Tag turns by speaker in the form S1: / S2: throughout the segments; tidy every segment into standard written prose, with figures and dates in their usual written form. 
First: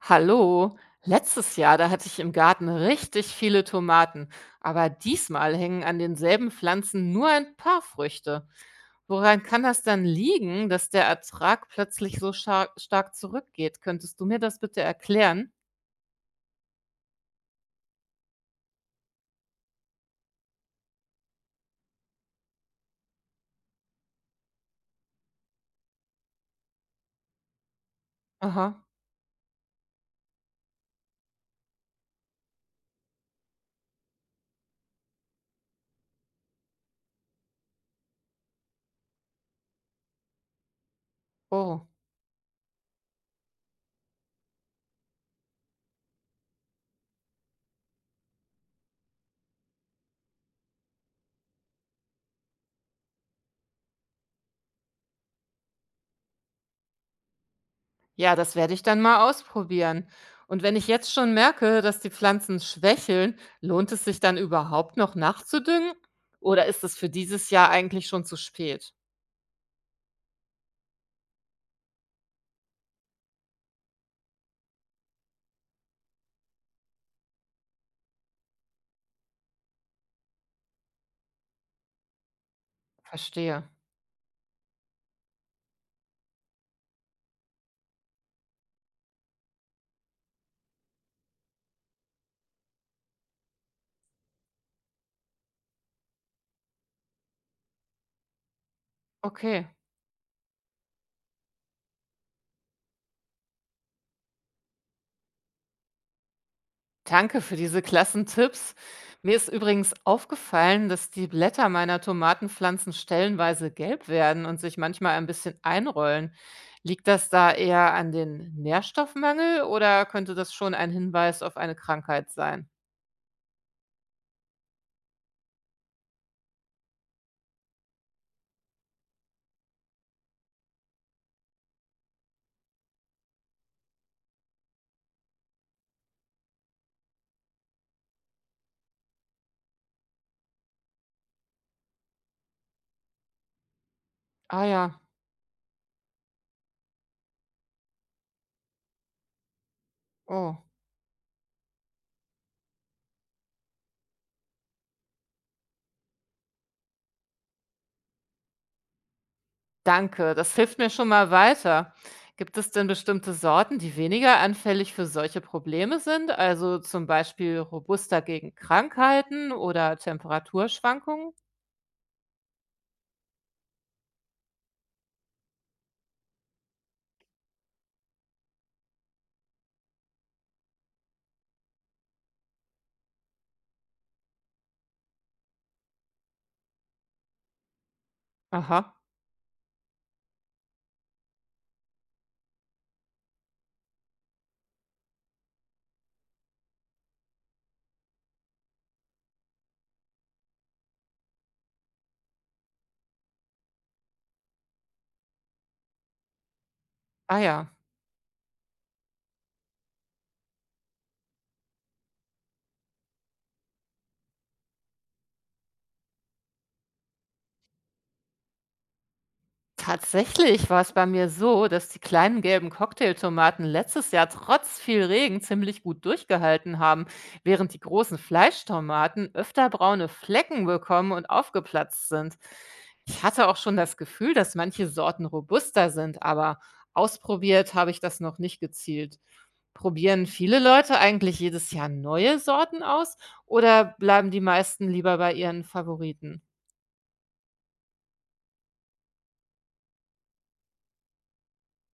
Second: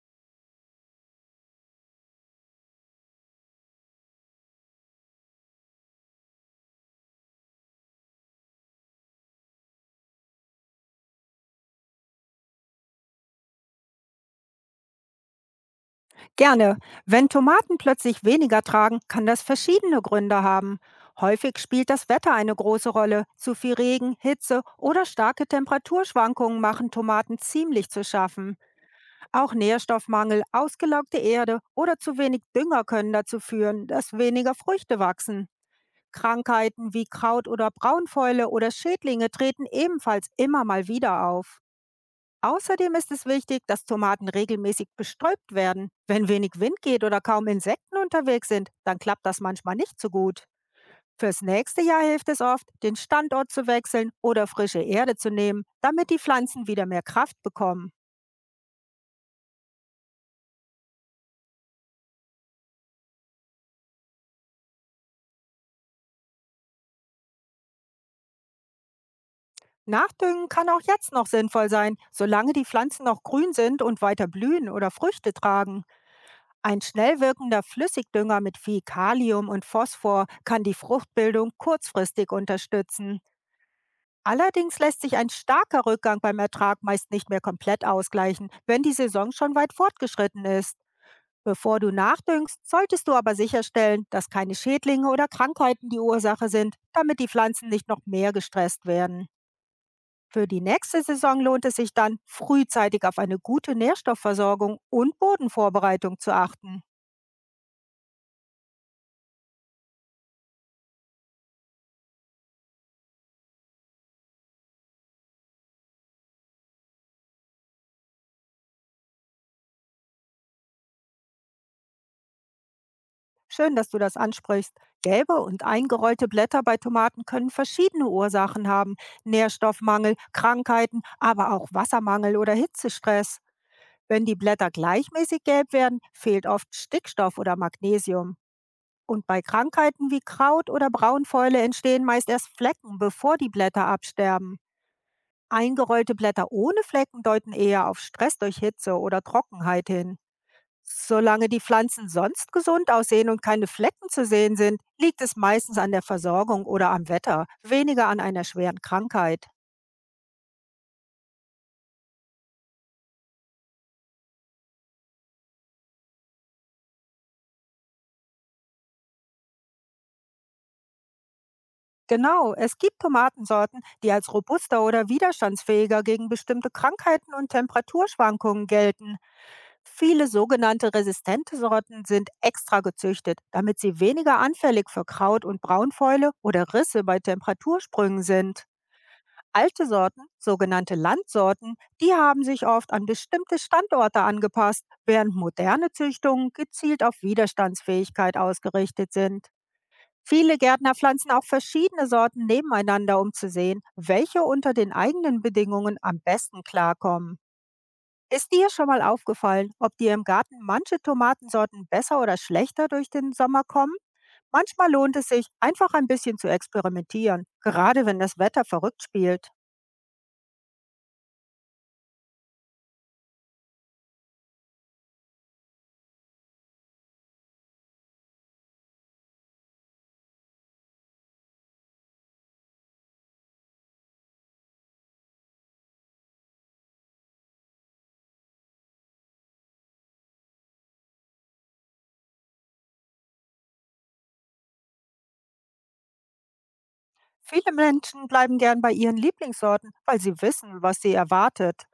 S1: Hallo, letztes Jahr, da hatte ich im Garten richtig viele Tomaten, aber diesmal hängen an denselben Pflanzen nur ein paar Früchte. Woran kann das dann liegen, dass der Ertrag plötzlich so stark zurückgeht? Könntest du mir das bitte erklären?
S2: Gerne. Wenn Tomaten plötzlich weniger tragen, kann das verschiedene Gründe haben. Häufig spielt das Wetter eine große Rolle. Zu viel Regen, Hitze oder starke Temperaturschwankungen machen Tomaten ziemlich zu schaffen.
S1: Aha,
S2: Auch Nährstoffmangel, ausgelaugte Erde oder zu wenig Dünger können dazu führen, dass weniger Früchte wachsen. Krankheiten wie Kraut- oder Braunfäule oder Schädlinge treten ebenfalls immer mal wieder auf.
S1: oh.
S2: Außerdem ist es wichtig, dass Tomaten regelmäßig bestäubt werden. Wenn wenig Wind geht oder kaum Insekten unterwegs sind, dann klappt das manchmal nicht so gut. Fürs nächste Jahr hilft es oft, den Standort zu wechseln oder frische Erde zu nehmen, damit die Pflanzen wieder mehr Kraft bekommen.
S1: Ja, das werde ich dann mal ausprobieren. Und wenn ich jetzt schon merke, dass die Pflanzen schwächeln, lohnt es sich dann überhaupt noch nachzudüngen? Oder ist es für dieses Jahr eigentlich schon zu spät?
S2: Nachdüngen kann auch jetzt noch sinnvoll sein, solange die Pflanzen noch grün sind und weiter blühen oder Früchte tragen. Ein schnell wirkender Flüssigdünger mit viel Kalium und Phosphor kann die Fruchtbildung kurzfristig unterstützen.
S1: Verstehe.
S2: Allerdings lässt sich ein starker Rückgang beim Ertrag meist nicht mehr komplett ausgleichen, wenn die Saison schon weit fortgeschritten ist. Bevor du nachdüngst, solltest du aber sicherstellen, dass keine Schädlinge oder Krankheiten die Ursache sind, damit die Pflanzen nicht noch mehr gestresst werden.
S1: Okay.
S2: Für die nächste Saison lohnt es sich dann, frühzeitig auf eine gute Nährstoffversorgung und Bodenvorbereitung zu achten.
S1: Danke für diese klassen Tipps. Mir ist übrigens aufgefallen, dass die Blätter meiner Tomatenpflanzen stellenweise gelb werden und sich manchmal ein bisschen einrollen. Liegt das da eher an den Nährstoffmangel oder könnte das schon ein Hinweis auf eine Krankheit sein?
S2: Schön, dass du das ansprichst. Gelbe und eingerollte Blätter bei Tomaten können verschiedene Ursachen haben. Nährstoffmangel, Krankheiten, aber auch Wassermangel oder Hitzestress. Wenn die Blätter gleichmäßig gelb werden, fehlt oft Stickstoff oder Magnesium. Und bei Krankheiten wie Kraut oder Braunfäule entstehen meist erst Flecken, bevor die Blätter absterben.
S1: Ah ja,
S2: Eingerollte Blätter ohne Flecken deuten eher auf Stress durch Hitze oder Trockenheit hin.
S1: oh,
S2: Solange die Pflanzen sonst gesund aussehen und keine Flecken zu sehen sind, liegt es meistens an der Versorgung oder am Wetter, weniger an einer schweren Krankheit.
S1: danke. Das hilft mir schon mal weiter. Gibt es denn bestimmte Sorten, die weniger anfällig für solche Probleme sind? Also zum Beispiel robuster gegen Krankheiten oder Temperaturschwankungen?
S2: Genau, es gibt Tomatensorten, die als robuster oder widerstandsfähiger gegen bestimmte Krankheiten und Temperaturschwankungen gelten. Viele sogenannte resistente Sorten sind extra gezüchtet, damit sie weniger anfällig für Kraut- und Braunfäule oder Risse bei Temperatursprüngen sind.
S1: Aha.
S2: Alte Sorten, sogenannte Landsorten, die haben sich oft an bestimmte Standorte angepasst, während moderne Züchtungen gezielt auf Widerstandsfähigkeit ausgerichtet sind. Viele Gärtner pflanzen auch verschiedene Sorten nebeneinander, um zu sehen, welche unter den eigenen Bedingungen am besten klarkommen.
S1: Ah ja.
S2: Ist dir schon mal aufgefallen, ob dir im Garten manche Tomatensorten besser oder schlechter durch den Sommer kommen? Manchmal lohnt es sich, einfach ein bisschen zu experimentieren, gerade wenn das Wetter verrückt spielt.
S1: Tatsächlich war es bei mir so, dass die kleinen gelben Cocktailtomaten letztes Jahr trotz viel Regen ziemlich gut durchgehalten haben, während die großen Fleischtomaten öfter braune Flecken bekommen und aufgeplatzt sind. Ich hatte auch schon das Gefühl, dass manche Sorten robuster sind, aber ausprobiert habe ich das noch nicht gezielt. Probieren viele Leute eigentlich jedes Jahr neue Sorten aus oder bleiben die meisten lieber bei ihren Favoriten?
S2: Viele Menschen bleiben gern bei ihren Lieblingssorten, weil sie wissen, was sie erwartet.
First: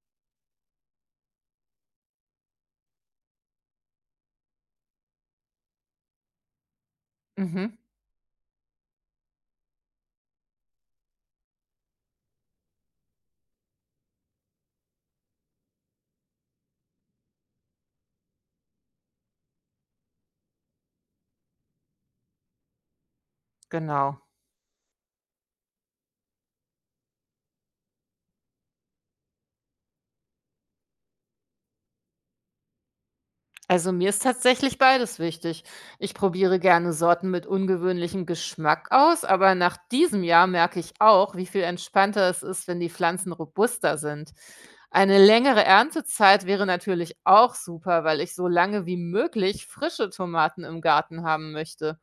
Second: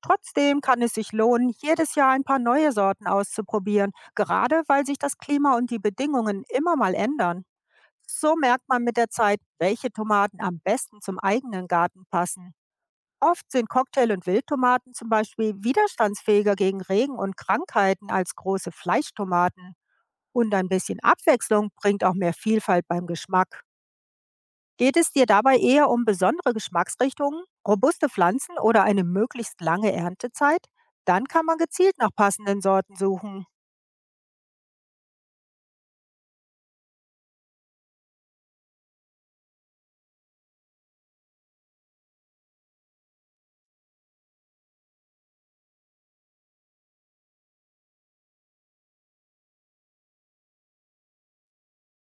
S2: Trotzdem kann es sich lohnen, jedes Jahr ein paar neue Sorten auszuprobieren, gerade weil sich das Klima und die Bedingungen immer mal ändern.
S1: Mhm,
S2: So merkt man mit der Zeit, welche Tomaten am besten zum eigenen Garten passen. Oft sind Cocktail- und Wildtomaten zum Beispiel widerstandsfähiger gegen Regen und Krankheiten als große Fleischtomaten. Und ein bisschen Abwechslung bringt auch mehr Vielfalt beim Geschmack.
S1: genau.
S2: Geht es dir dabei eher um besondere Geschmacksrichtungen, robuste Pflanzen oder eine möglichst lange Erntezeit? Dann kann man gezielt nach passenden Sorten suchen.
S1: Also mir ist tatsächlich beides wichtig. Ich probiere gerne Sorten mit ungewöhnlichem Geschmack aus, aber nach diesem Jahr merke ich auch, wie viel entspannter es ist, wenn die Pflanzen robuster sind. Eine längere Erntezeit wäre natürlich auch super, weil ich so lange wie möglich frische Tomaten im Garten haben möchte.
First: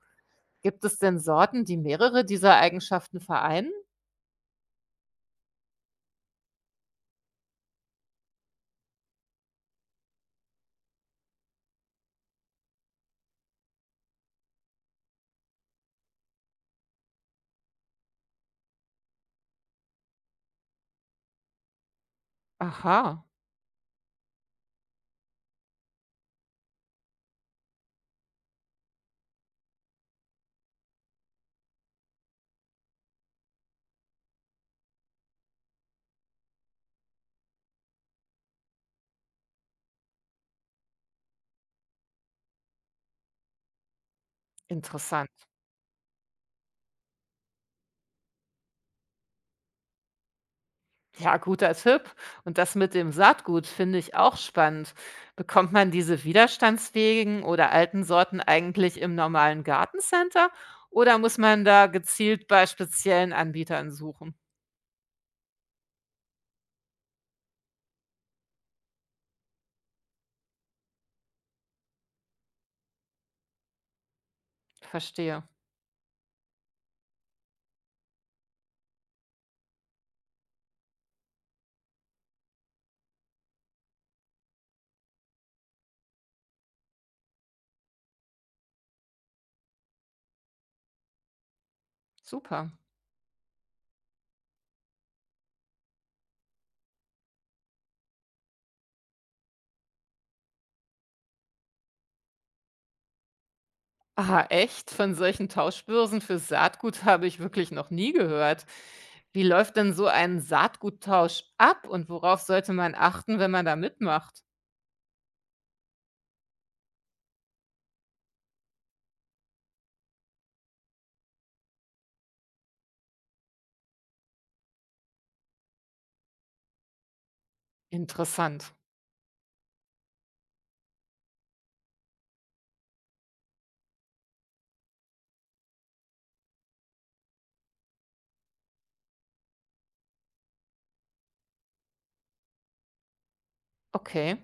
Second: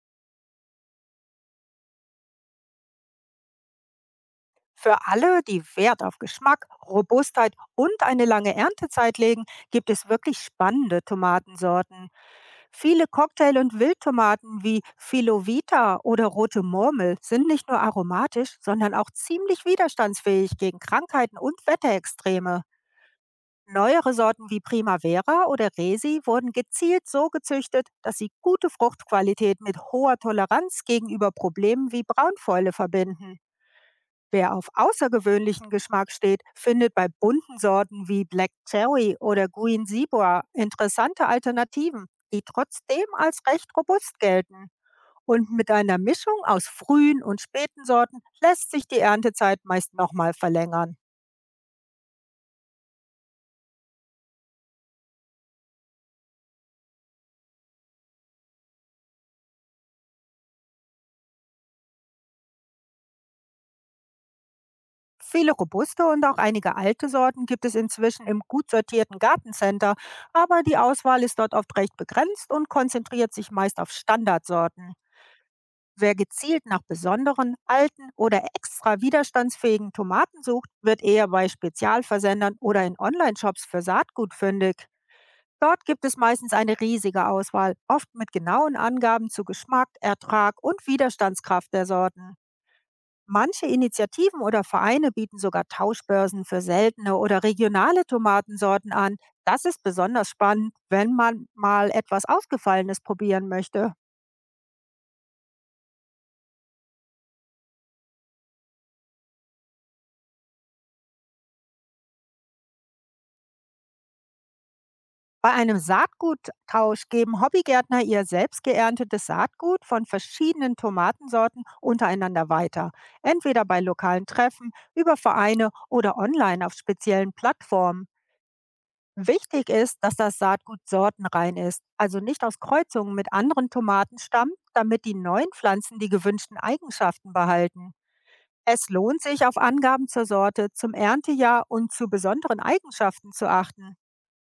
S1: Gibt es denn Sorten, die mehrere dieser Eigenschaften vereinen?
S2: Für alle, die Wert auf Geschmack, Robustheit und eine lange Erntezeit legen, gibt es wirklich spannende Tomatensorten. Viele Cocktail- und Wildtomaten wie Filovita oder Rote Murmel sind nicht nur aromatisch, sondern auch ziemlich widerstandsfähig gegen Krankheiten und Wetterextreme.
S1: Aha,
S2: Neuere Sorten wie Primavera oder Resi wurden gezielt so gezüchtet, dass sie gute Fruchtqualität mit hoher Toleranz gegenüber Problemen wie Braunfäule verbinden. Wer auf außergewöhnlichen Geschmack steht, findet bei bunten Sorten wie Black Cherry oder Green Zebra interessante Alternativen, die trotzdem als recht robust gelten.
S1: interessant.
S2: Und mit einer Mischung aus frühen und späten Sorten lässt sich die Erntezeit meist nochmal verlängern.
S1: Ja, guter Tipp. Und das mit dem Saatgut finde ich auch spannend. Bekommt man diese widerstandsfähigen oder alten Sorten eigentlich im normalen Gartencenter oder muss man da gezielt bei speziellen Anbietern suchen?
S2: Viele robuste und auch einige alte Sorten gibt es inzwischen im gut sortierten Gartencenter, aber die Auswahl ist dort oft recht begrenzt und konzentriert sich meist auf Standardsorten.
S1: Verstehe.
S2: Wer gezielt nach besonderen, alten oder extra widerstandsfähigen Tomaten sucht, wird eher bei Spezialversendern oder in Online-Shops für Saatgut fündig. Dort gibt es meistens eine riesige Auswahl, oft mit genauen Angaben zu Geschmack, Ertrag und Widerstandskraft der Sorten.
S1: Super.
S2: Manche Initiativen oder Vereine bieten sogar Tauschbörsen für seltene oder regionale Tomatensorten an. Das ist besonders spannend, wenn man mal etwas Ausgefallenes probieren möchte.
S1: Ah, echt? Von solchen Tauschbörsen für Saatgut habe ich wirklich noch nie gehört. Wie läuft denn so ein Saatguttausch ab und worauf sollte man achten, wenn man da mitmacht?
S2: Bei einem Saatguttausch geben Hobbygärtner ihr selbst geerntetes Saatgut von verschiedenen Tomatensorten untereinander weiter, entweder bei lokalen Treffen, über Vereine oder online auf speziellen Plattformen.
S1: Interessant.
S2: Wichtig ist, dass das Saatgut sortenrein ist, also nicht aus Kreuzungen mit anderen Tomaten stammt, damit die neuen Pflanzen die gewünschten Eigenschaften behalten. Es lohnt sich, auf Angaben zur Sorte, zum Erntejahr und zu besonderen Eigenschaften zu achten.
S1: Okay.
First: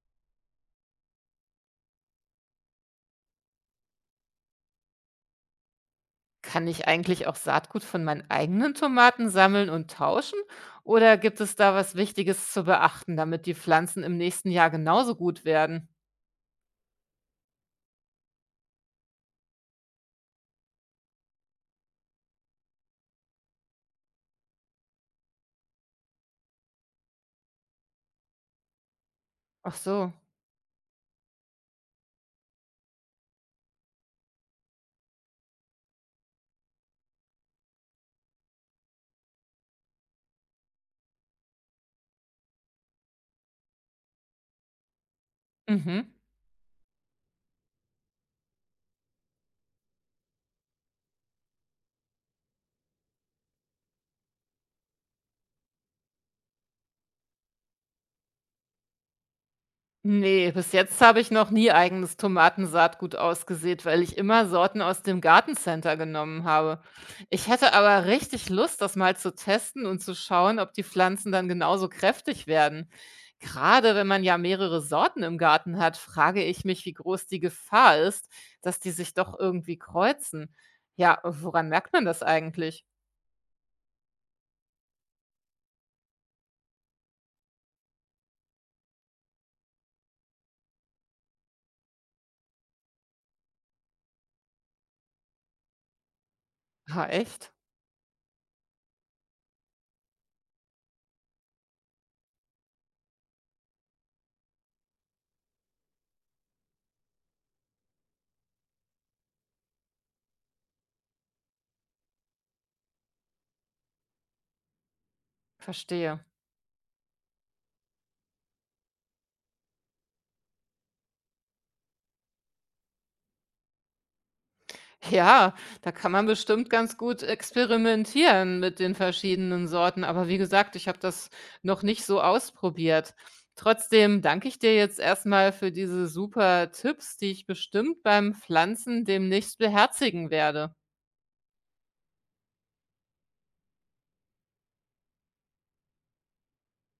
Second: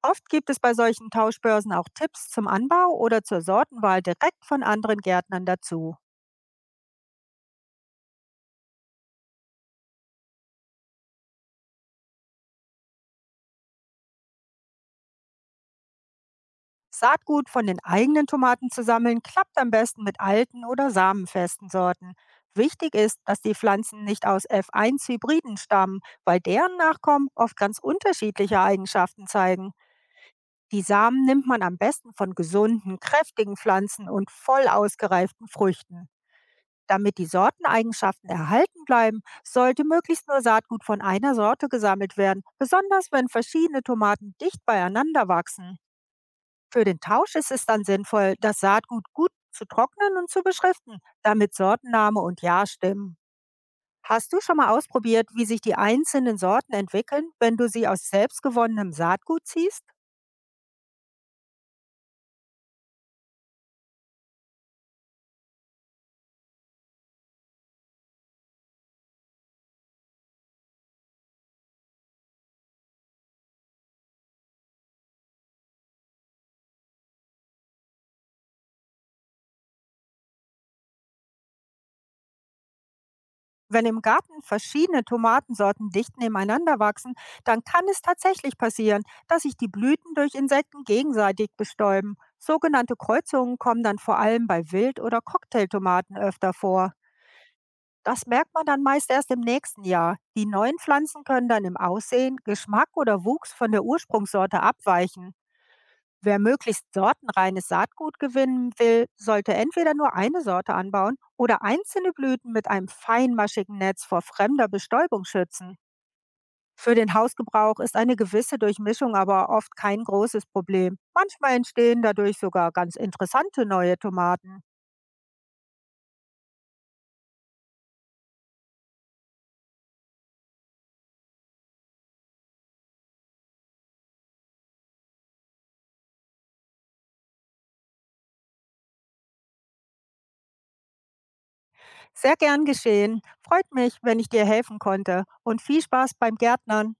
S2: Oft gibt es bei solchen Tauschbörsen auch Tipps zum Anbau oder zur Sortenwahl direkt von anderen Gärtnern dazu.
S1: Kann ich eigentlich auch Saatgut von meinen eigenen Tomaten sammeln und tauschen? Oder gibt es da was Wichtiges zu beachten, damit die Pflanzen im nächsten Jahr genauso gut werden?
S2: Saatgut von den eigenen Tomaten zu sammeln, klappt am besten mit alten oder samenfesten Sorten. Wichtig ist, dass die Pflanzen nicht aus F1-Hybriden stammen, weil deren Nachkommen oft ganz unterschiedliche Eigenschaften zeigen.
S1: Ach so.
S2: Die Samen nimmt man am besten von gesunden, kräftigen Pflanzen und voll ausgereiften Früchten. Damit die Sorteneigenschaften erhalten bleiben, sollte möglichst nur Saatgut von einer Sorte gesammelt werden, besonders wenn verschiedene Tomaten dicht beieinander wachsen.
S1: Mhm.
S2: Für den Tausch ist es dann sinnvoll, das Saatgut gut zu trocknen und zu beschriften, damit Sortenname und Jahr stimmen. Hast du schon mal ausprobiert, wie sich die einzelnen Sorten entwickeln, wenn du sie aus selbstgewonnenem Saatgut ziehst?
S1: Nee, bis jetzt habe ich noch nie eigenes Tomatensaatgut ausgesät, weil ich immer Sorten aus dem Gartencenter genommen habe. Ich hätte aber richtig Lust, das mal zu testen und zu schauen, ob die Pflanzen dann genauso kräftig werden. Gerade wenn man ja mehrere Sorten im Garten hat, frage ich mich, wie groß die Gefahr ist, dass die sich doch irgendwie kreuzen. Ja, woran merkt man das eigentlich?
S2: Wenn im Garten verschiedene Tomatensorten dicht nebeneinander wachsen, dann kann es tatsächlich passieren, dass sich die Blüten durch Insekten gegenseitig bestäuben. Sogenannte Kreuzungen kommen dann vor allem bei Wild- oder Cocktailtomaten öfter vor.
S1: Ah, echt?
S2: Das merkt man dann meist erst im nächsten Jahr. Die neuen Pflanzen können dann im Aussehen, Geschmack oder Wuchs von der Ursprungssorte abweichen. Wer möglichst sortenreines Saatgut gewinnen will, sollte entweder nur eine Sorte anbauen oder einzelne Blüten mit einem feinmaschigen Netz vor fremder Bestäubung schützen.
S1: Verstehe.
S2: Für den Hausgebrauch ist eine gewisse Durchmischung aber oft kein großes Problem. Manchmal entstehen dadurch sogar ganz interessante neue Tomaten.
S1: Ja, da kann man bestimmt ganz gut experimentieren mit den verschiedenen Sorten. Aber wie gesagt, ich habe das noch nicht so ausprobiert. Trotzdem danke ich dir jetzt erstmal für diese super Tipps, die ich bestimmt beim Pflanzen demnächst beherzigen werde.
S2: Sehr gern geschehen. Freut mich, wenn ich dir helfen konnte und viel Spaß beim Gärtnern.